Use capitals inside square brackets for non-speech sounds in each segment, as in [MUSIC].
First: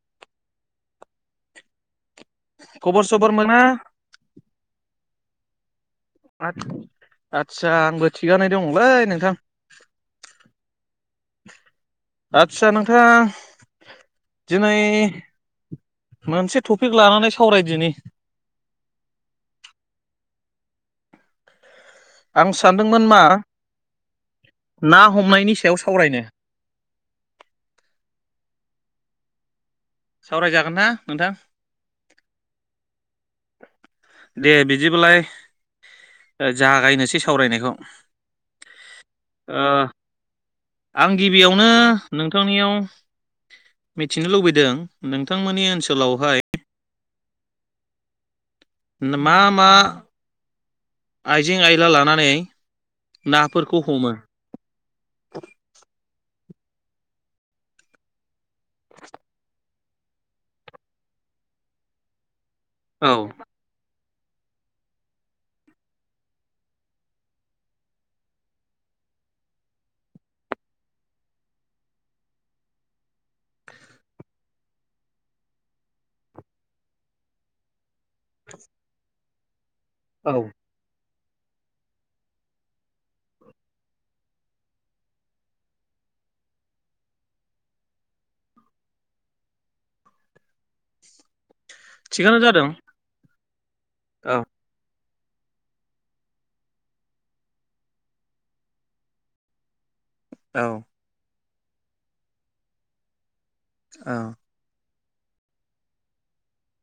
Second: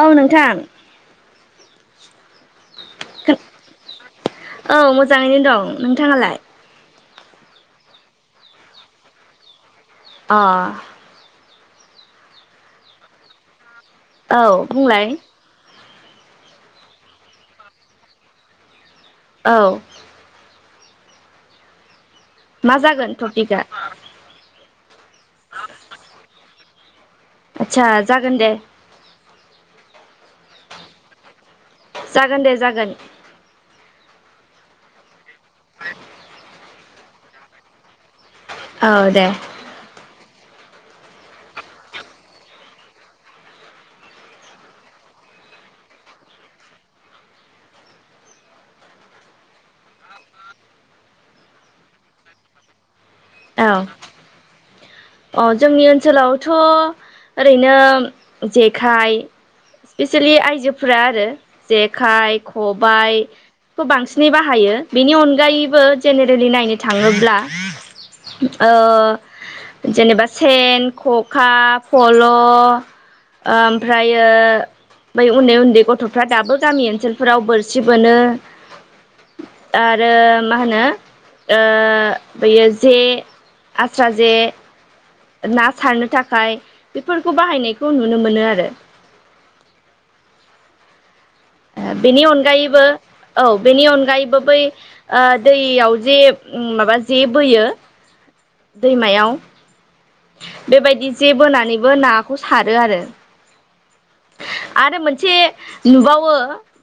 औ नोंथां। खबर सबर मोना? जाङैनो दं। नोंथाङालाय? आदसा आंबो थिगानो दंलै नोंथां। अ आतसा नोंथां औ दिनै बुंलाय? मोनसे टपिक लानानै सावरायदिनि औ आं सानदोंमोन जागोन मा टपिकआ ना हमनायनि सायाव सावरायनो। आदसा जागोन दे। सावरायजागोनना नोंथां? जागोन दे जागोन। दे बिदिबालाय [UNINTELLIGIBLE] जागायनोसै सावरायनायखौ। औ दे। ओ आं गिबियावनो नोंथांनियाव मिथिनो लुबैदों नोंथांमोननि ओनसोलावहाय मा मा आइजें आयला लानानै औ नाफोरखौ हमो? अ जोंनि ओनसोलाव थ' ओरैनो जेखाइ, स्पेसियेलि आइजोफोरा आरो जेखाइ, औ खबाइ खौ बांसिन नै बाहायो बिनि अनगायैबो जेनेरेलि नायनो थाङोब्ला ओ जेनेबा सेन खखा फल' ओमफ्रायो बै उन्दै उन्दै गथ'फ्रा दाबो गामि ओनसोलफोराव बोरसि बोनो आरो औ मा होनो ओ बैयो जे आस्रा जे ना सारनो थाखाय बेफोरखौ बाहायनायखौ नुनो मोनो आरो ओ बिनि थिगानो जादों अनगायैबो औ बेनि औ अनगायैबो बै ओ दैयाव जे माबा जे बोयो दैमायाव औ बेबायदि जे बोनानै नैबो नाखौ सारो आरो औ आरो मोनसे नुबावो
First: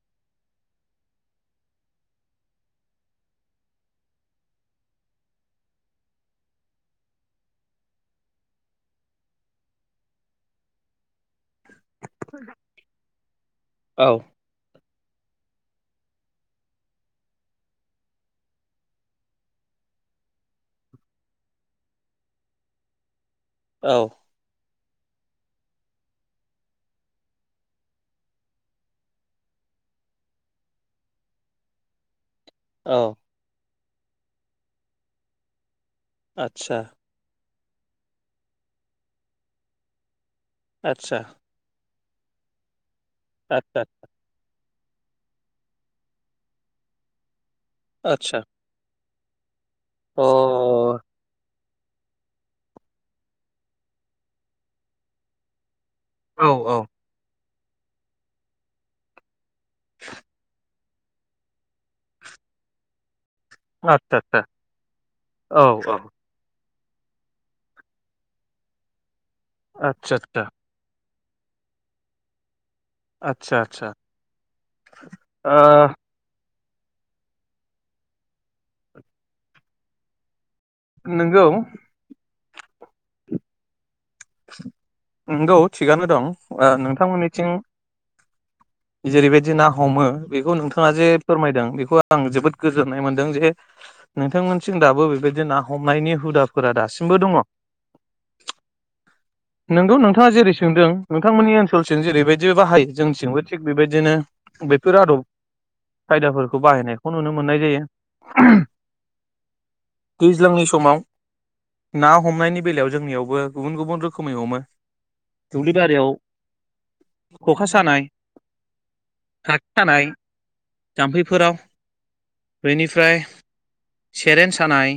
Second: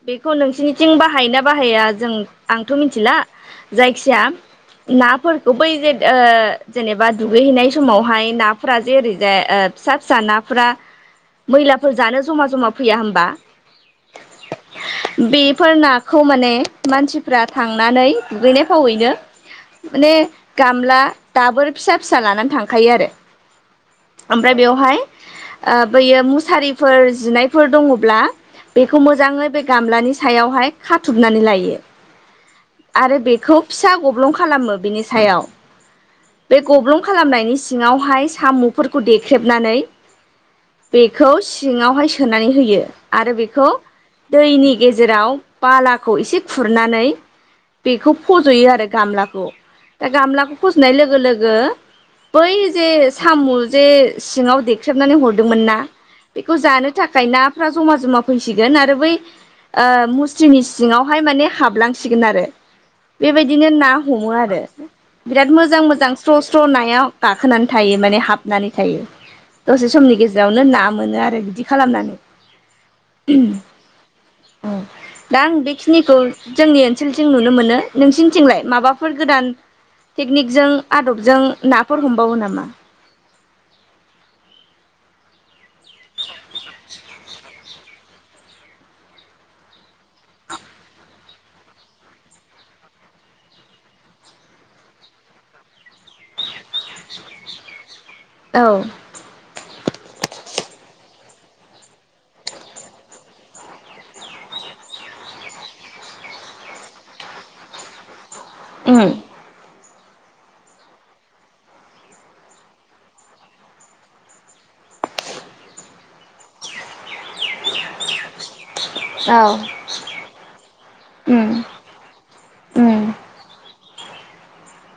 बेखौ नोंसोरनिथिं बाहायो ना बाहाया जों आंथ' मिथिला जायखिया नाफोरखौ बै जे ओ जेनबा दुगैहैनाय समाव बेहाय नाफोरा जे ओरैजाय फिसा फिसा नाफोरा मैलाफोर जानो जमा जमा फैया होनबा बेफोर नाखौ माने मानसिफ्रा थांनानै दुगैनाय फावैनो माने गामला दाबोर फिसा फिसा लानानै थाङो थांफायो आरो औ ओमफ्राय बेवहाय ओ बैयो मुसारिफोर जिनायफोर दङब्ला बेखौ मोजाङै बे गामलानि सायावहाय खाथुमनानै लायो औ आरो बेखौ फिसा गब्लं खालामो बिनि सायाव बे आतसा गब्लं खालामनायनि सिङावहाय साम'फोरखौ देख्रेबनानै आतसा बेखौ सिङावहाय सोननानै होयो आरो बेखौ आतसा दैनि गेजेराव बालाखौ एसे खुरनानै बेखौ आतसा फजयो आरो गामला गु दा अ गामलाखौ फजनाय औ लोगो लोगो बै जे साम जे सिङाव देख्रेबनानै हरदोंमोन ना बेखौ औ जानो थाखाय ना फ्रा जमा जमा फैसिगोन आरो बै ओ मुस्रिनि सिङावहाय माने हाबलांसिगोन आरो। बेबायदिनो ना आतसा हमो आतसा आरो बिराद औ मोजां औ मोजां स्रस [INAUDIBLE] नायाव। गाखोनानै थायो माने हाबनानै थायो। दसे समनि आतसा आतसा गेजेरावनो ना मोनो आरो। आरो बिदि खालामनानै। आतसा आतसा दा आं ओ बेखिनिखौ। जोंनि ओनसोलजों नुनो मोनो नोंसिनिथिंलाय माबाफोर गोदान टेकनिक जों आदबों नोंगौ ना हमबावो नामा? नंगौ। थिगानो दं नोंथांमोननि [INAUDIBLE] जेरैबायदि ना हमो बेखौ नोंथाङा जे फोरमायदों बेखौ आं जोबोद गोजोननाय मोनदों जे नोंथांमोनसिं दाबो बेबायदि ना हमनायनि हुदाफोरा दासिमबो दङ! औ। नोंगौ नोंथाङा जेरै संदों नोंथांमोननि ओनसोलसिम जेरैबायदि बाहायो जोंथिंबो। थिग बेबायदिनो बेफोर आदब खायदाफोरखौ बाहायनायखौ नुनो मोननाय जायो। उम। दैज्लांनि समाव ना हमनायनि बेलायाव जोंनियावबो गुबुन गुबुन रोखोमै हमो दुब्लि बारियाव खखा सानाय औ थाख थानायानाय जाम्फैफोराव उम उम बेनिफ्राय सेरेन सानाय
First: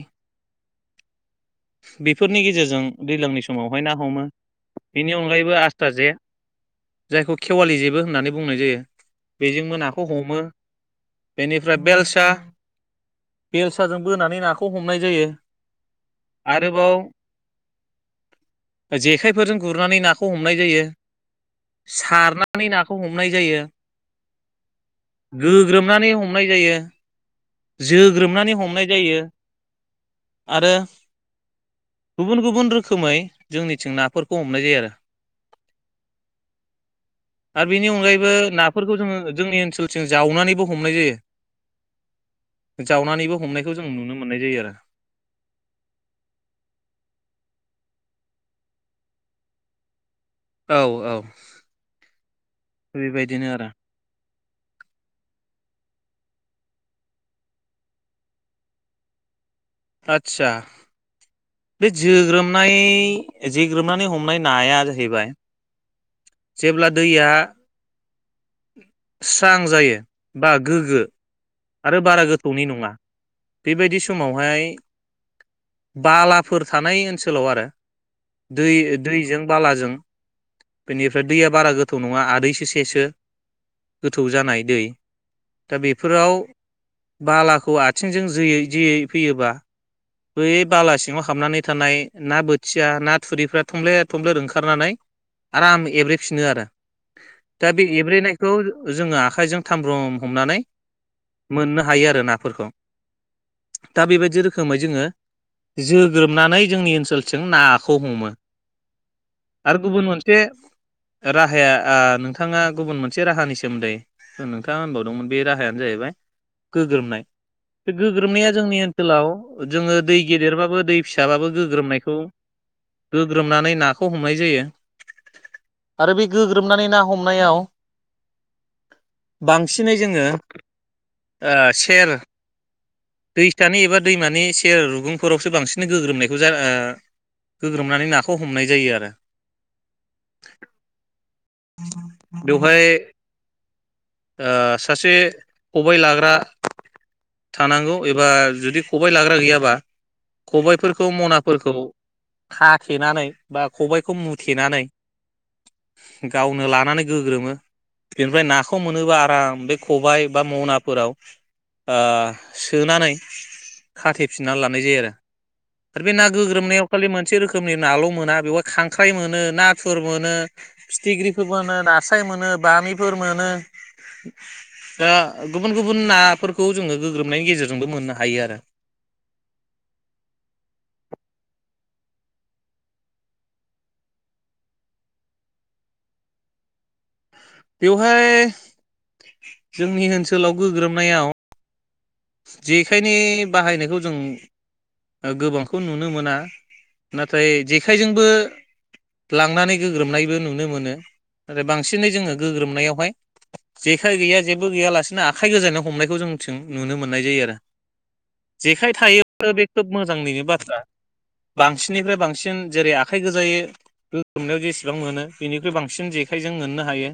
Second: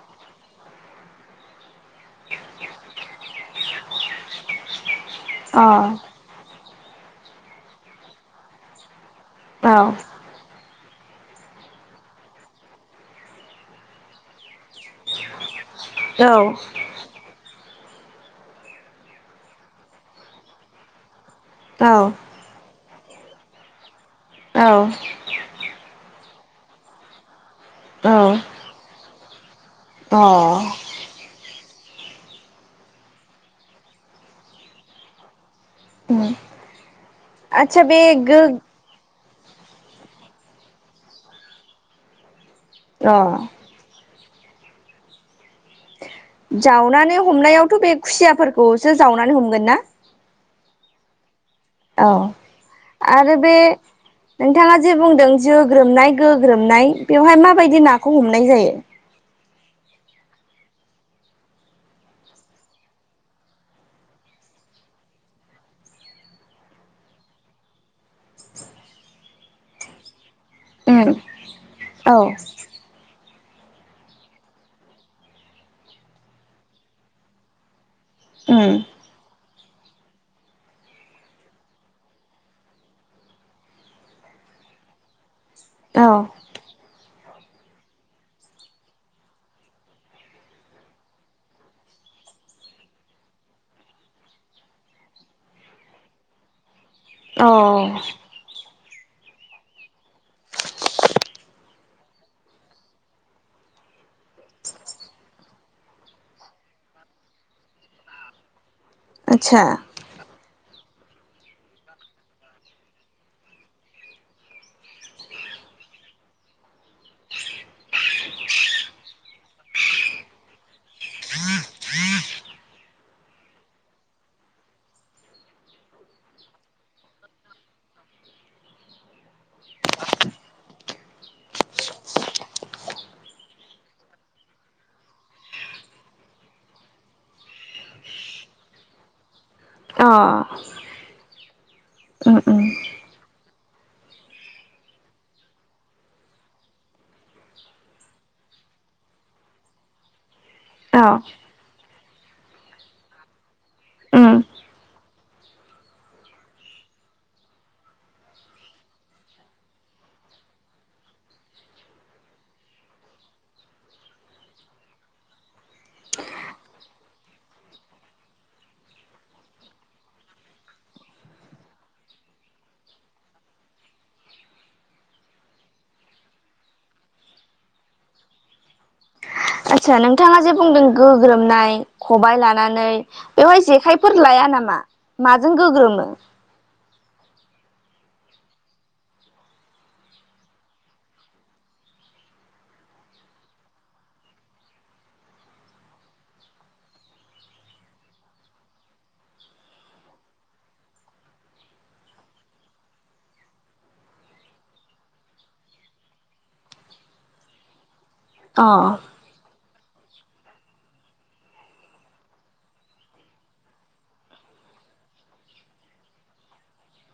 बेफोरनि गेजेरजों दैज्लांनि समावहाय ना हमो। बेनि अनगायैबो अ आस्था औ जे जायखौ खेवालि जेबो होननानै बुंनाय जायो। औ बेजोंबो नाखौ हमो बेनिफ्राय बेलसा बेलसाजों बोनानै नाखौ खौ हमनाय जायो आरोबाव जेखाइफोरजों गुरनानै नाखौ हमनाय जायो। औ सारनानै ना खौ हमनाय जायो गोग्रोमनानै हम नाय जायो। औ जोग्रोमनानै हमनाय जायो। अ आरो गुबुन गुबुन रोखोमै जोंनिथिं नाफोरखौ हमनाय जायो आरो। उम। आरो आदसा बेनि बे अनगायैबो गो नाफोरखौ जोङो जोंनि ओनसोलसिजों जावनानैबो हमनाय जायो। अ जावनानैबो हमनायखौ जों नुनो मोननाय जायो आरो जावनानै हमनायावथ' बे खुसियाफोरखौसो जावनानै हमगोन ना? औ ओ औ आरो बे नोंथाङा जे बुंदों जो ग्रोमनाय गोग्रोमनाय बेवहाय माबायदि नाखौ हमनाय जायो? आदसा बे जोग्रोमनाय जोग्रोमनानै हमनाय नाया जाहैबाय जेब्ला दैया स्रां जायो। बा गोग्गो उम आरो औ बारा गोथौनि नङा। बेबायदि समावहाय बालाफोर थानाय ओनसोलाव आरो दै उम दैजों बालाजों बेनिफ्राय दैया बारा गोथौ नङा आदैसो सेसो गोथौ जानाय दै दा औ बेफोराव बालाखौ आथिंजों जोयै जोयै फैयोबा बै बालासिङाव हाबनानै थानाय ना बोथिया ना थुरिफ्रा थमब्लेद थमब्लेद ओंखारनानै आराम एब्रेफिनो आरो अ दा बे एब्रेनायखौ जोङो आखायजों थामब्रम हमनानै मोननो हायो आरो नाफोरखौ दा बेबायदि रोखोमै जोङो जोग्रोमनानै जोंनि ओनसोलजों नाखौ हमो। आदसा आरो गुबुन मोनसे राहाया ओ नोंथाङा गुबुन मोनसे राहानि सोमोन्दै नोंथाङा होनबावदोंमोन बे राहायानो जाहैबाय गोग्रोमनाय बे गोग्रोमनाया जोंनि ओनसोलाव जोङो दै गेदेरबाबो दै फिसाबाबो गोग्रोमनायखौ गोग्रोमनानै नाखौ हमनाय जायो आरो बे गोग्रोमनानै ना हमनायाव बांसिनै जोङो ओ सेर दैसानि एबा दैमानि सेर रुगुंफोरावसो बांसिन गोग्रोमनायखौ जा ओ गोग्रोमनानै नाखौ हमनाय जायो आरो अ उम उम बेवहाय ओ सासे खबाय लाग्रा थानांगौ एबा जुदि खबाय लाग्रा गैयाबा खबायफोरखौ औ मनाफोरखौ खाथेनानै बा खबायखौ उम मुथेनानै गावनो लानानै गोग्रोमो बेनिफ्राय नाखौ मोनोबा आराम बे खबाय बा मनाफोराव आ सोनानै खाथेफिननानै लानाय जायो आरो आरो बे ना गोग्रोमनायाव खालि मोनसे रोखोमनि नाल' मोना बेवहाय खांख्राइ मोनो नाथुर मोनो फिथिग्रिफोर मोनो नास्राय मोनो बामिफोर मोनो दा गुबुन गुबुन नाफोरखौ जोङो गोग्रोमनायनि गेजेरजोंबो मोननो हायो आरो आदसा नोंथाङा जे बुंदों गोग्रोमनाय खबायाइ लानानै बेवहाय जेखायफोर लाया नामा माजों गोग्रोमो? बेवहाय जोंनि ओनसोलाव गोग्रोमनायाव जेखायनि बाहायनायखौ जों ओ गोबांखौ नुनो मोना नाथाय जेखायजोंबो लांनानै गोग्रोमनायबो नुनो मोनो नाथाय बांसिनै जोङो गोग्रोमनायावहाय जेखाय गैया जेबो गैयालासिनो आखाइ गोजायै हमनायखौ जोंनिथिं नुनो मोननाय जायो आरो अ जेखाइ थायो बे खोब मोजांनिनो बाथ्रा बांसिननिफ्राय्र बांसिन जेरै आखाइ गोजायै गोग्ग्रोमनायाव जेसेबां मोनो बिनिख्रुइ बांसिन जेखायजों मोननो हायो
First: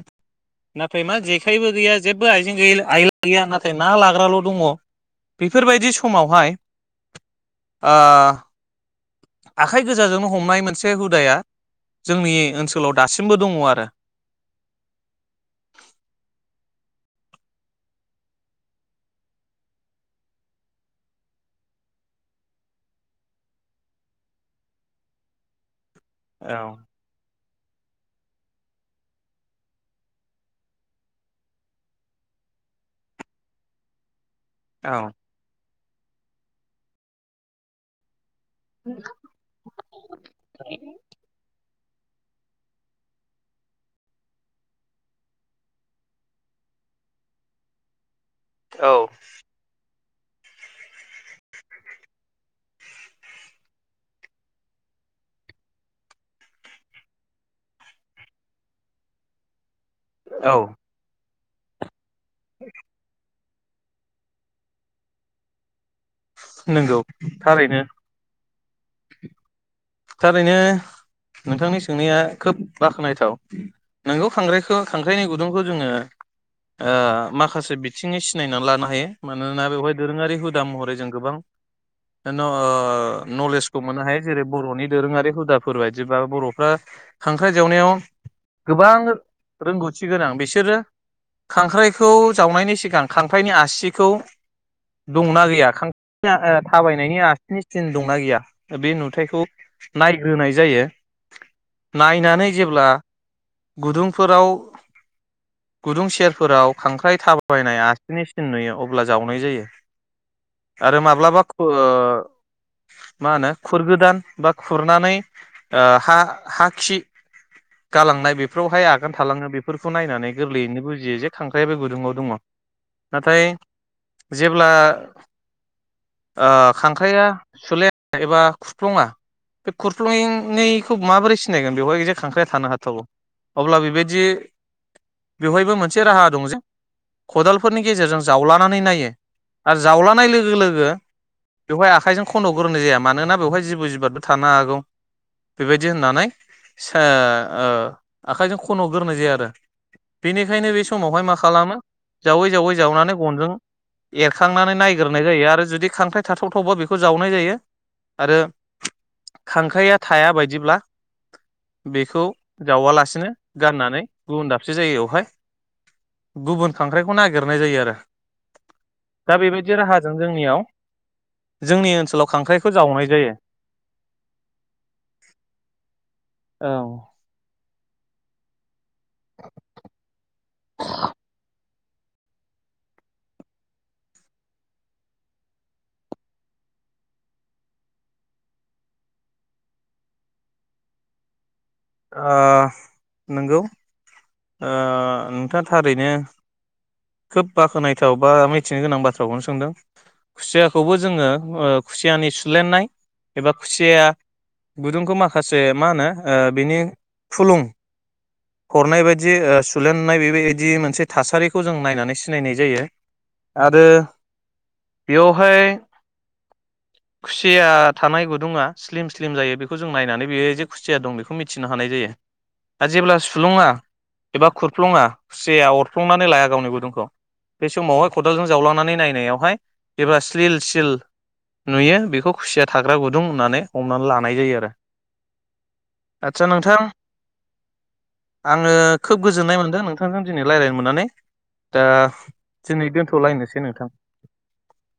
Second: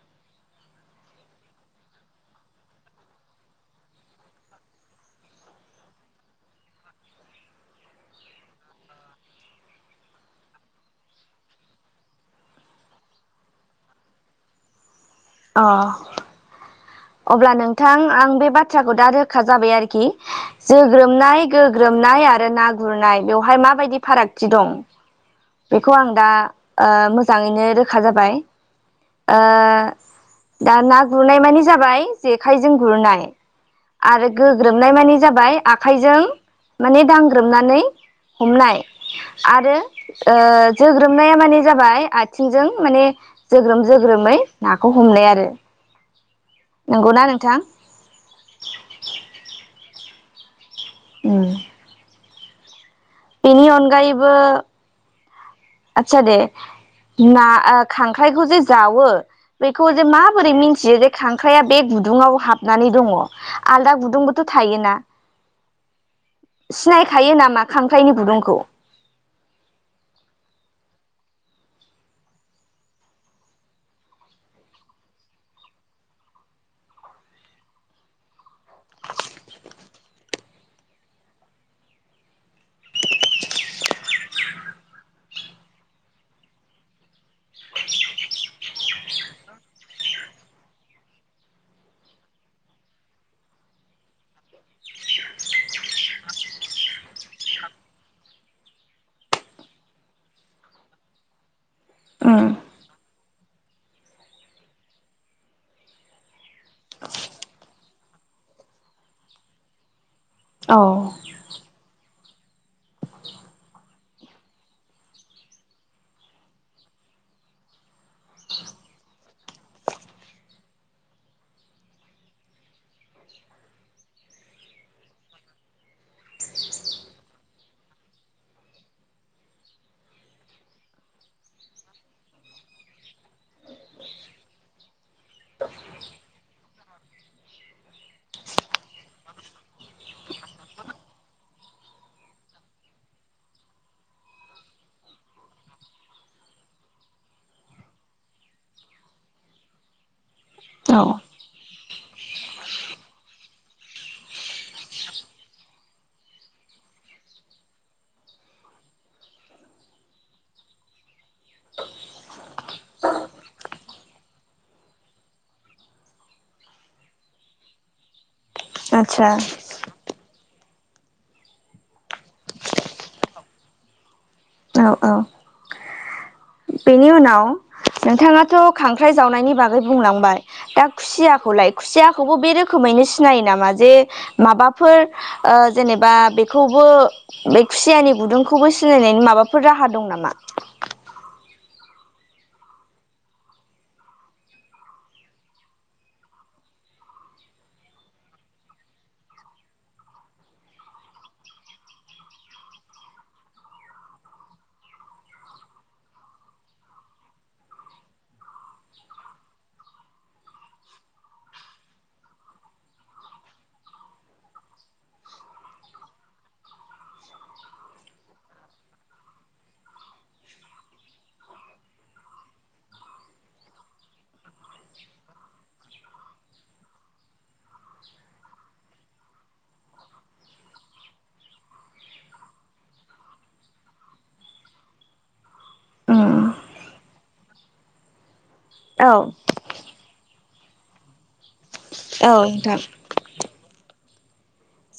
नाथाय मा जेखायबो गैया जेबो आइजें आइला गैया नाथाय ना लाग्राल' दङ बेफोरबायदि समावहाय ओ आखाइ गोजाजोंनो हमनाय मोनसे हुदाया जोंनि ओनसोलाव दासिमबो दङ आरो अ अब्ला नोंथां आं बे बाथ्राखौ दा रोखा जाबाय आरोखि जोग्रोमनाय गोग्रोमनाय आरो ना गुरनाय बेवहाय माबायदि फारागथि दं। बेखौ आं दा औ ओ मोजाङैनो रोखा जाबाय ओ दा ना गुरनाय माने जाबाय जेखायजों गुरनाय आरो गोग्रोमनाय मानि औ जाबाय आखाइजों माने दांग्रोमनानै हमनाय आरो ओ जोग्रोमनाया माने जाबाय आथिंजों माने जोग्रोम जोग्रोमै नाखौ हमनाय आरो नंगौना नोंथां? औ उम बेनि अनगायैबो आतसा दे ना खांख्राइखौ जे जावो बेखौ जे माबोरै औ मिथियो जे खां ख्राया बे गु गुदुङाव हाबनानै दङ। आलदा गुदुंबोथ' थायोना नंगौ सिनायखायो नामा थारैनो खां गुदुंखौ थारैनो नोंथांनि सोंनाया खोब बाख्नायथाव नोंगौ खांख्रायखौ खांख्राइनि गुदुंखौ जोङो माखासे ओ बिथिङै सिनायनानै लानो हायो मानोना बेवहाय दोरोङारि हुदा महरै जों गोबां न नलेजखौ मोननो हायो जेरै बर'नि दोरोङारि हुदाफोर बायदिबा बर'फ्रा खांख्राइ जावनायाव गोबां रोंगौथि गोनां बिसोरो खांख्राइखौ जावनायनि सिगां खांख्राइनि आसिखौ दंना गैया खांख्राइ थाबायनायनि आसिनि सिन दंना गैया बे नुथायाइखौ नायग्रोनाय जायो उम नायनानै जेब्ला गुदुंफोराव गुदुं सेरफोराव खांख्राइ थाबायनाय आसिनिसिन नुयो अब्ला जावनाय जायो। औ आरो माब्लाबा ओ मा होनो खुरगोदान बा खुरनानै हा हा खि गालांनाय बेफोरावहाय आगान थालाङो बेफोरखौ नायनानै गोरलैयैनो बुजियो जे खांख्राइ बे गुदुङाव दङ नाथाय जेब्ला आ खांख्राइआ सुलाया एबा खुरफ्लङा बे खुरफ्लुंयैखौ माबोरै सिनायगोन बेवहाय जे खांख्राइाया थानो हाथावौ अब्ला बेबायदि बेवहायबो मोनसे राहा दं जे खदालफोरनि गेजेरजों जावलानानै नायो आरो जावलानाय लोगो लोगो बेवहाय आखाइजों खन'ग्रोनाय जाया मानोना बेवहाय जिबौ जिबार बो थानो हागौ बेबायदि होननानै सा ओ आखाइजों खन' गोरोनाय जाया आरो बेनिखायनो बे औ समावहाय मा खालामो जावै जावै जावनानै गनजों एरखांनानै नायग्रोनाय जायो आरो जुदि खांख्राइ थाथावथावबा बेखौ जावनाय जायो आरो खांख्राइया थाया बायदिब्ला बेखौ जावालासिनो गारनानै गुबुन दाबसे जायगायावहाय गुबुन खांख्राइखौ नागिरनाय जायो आरो। आदसा दा बेबायदि राहाजों जोंनियाव जोंनि ओनसोलाव खांख्राइखौ जावनाय जायो। औ-औ औ बेनि उनाव नोंथाङाथ' खांख्राइ जावनायनि बागै बुंलांबाय दा खुसियाखौलाय खुसियाखौबो बे रोखोमैनो सिनायो नामा जे माबाफोर ओ जेनेबा बेखौबो बे खुसियानि गुदुंखौबो सिनायनायनि माबाफोर राहा दं नामा? ओ नंगौओ नोंथाङा थारैनो खोब बाख्नायथाव बा मिथिनो गोनां बाथ्राखौनो सोंदों खुसियाखौबो जोङो खुसियानि सुलेनाय एबा खुसिया गुदुंखौ माखासे मा होनो बिनि फुलुं हरनाय बायदि सुलेेननाय बेबायदि मोनसे थासारिखौ जों नायनानै सिनायनाय जायो आरो बेयावहाय खुसिया थानाय गुदुङा स्लिम स्लिम जायो बेखौ जों नायनानै बे जे खुसिया दं बेखौ मिथिनो हानाय जायो आरो जेब्ला थुलुङा एबा खुरफ्लुङा खुसिया अरफ्लंनानै लाया गावनि गुदुंखौ बे समावहाय खदालजों जावलांनानै नायनायावहाय जेब्ला स्लिल सिल नुयो बेखौ खुसिया थाग्रा गुदुं होननानै हमनानै लानाय जायो आरो आदसा औ नोंथां। आङो खोब गोजोननाय मोन्दों नोंथांजों दिनै रायज्लायनो मोननानै दा औ नोंथां दिनै दोनथ'लायनोसै नोंथां।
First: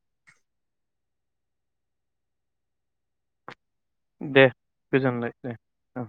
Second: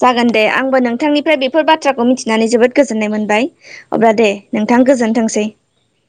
जागोन दे आंबो नोंथांनिफ्राय बेफोर बाथ्राखौ मिथिनानै जोबोद गोजोननाय मोनबाय। ओस अब्ला दे नोंथां गोजोनलाय गोजोनथोंसै। दे औ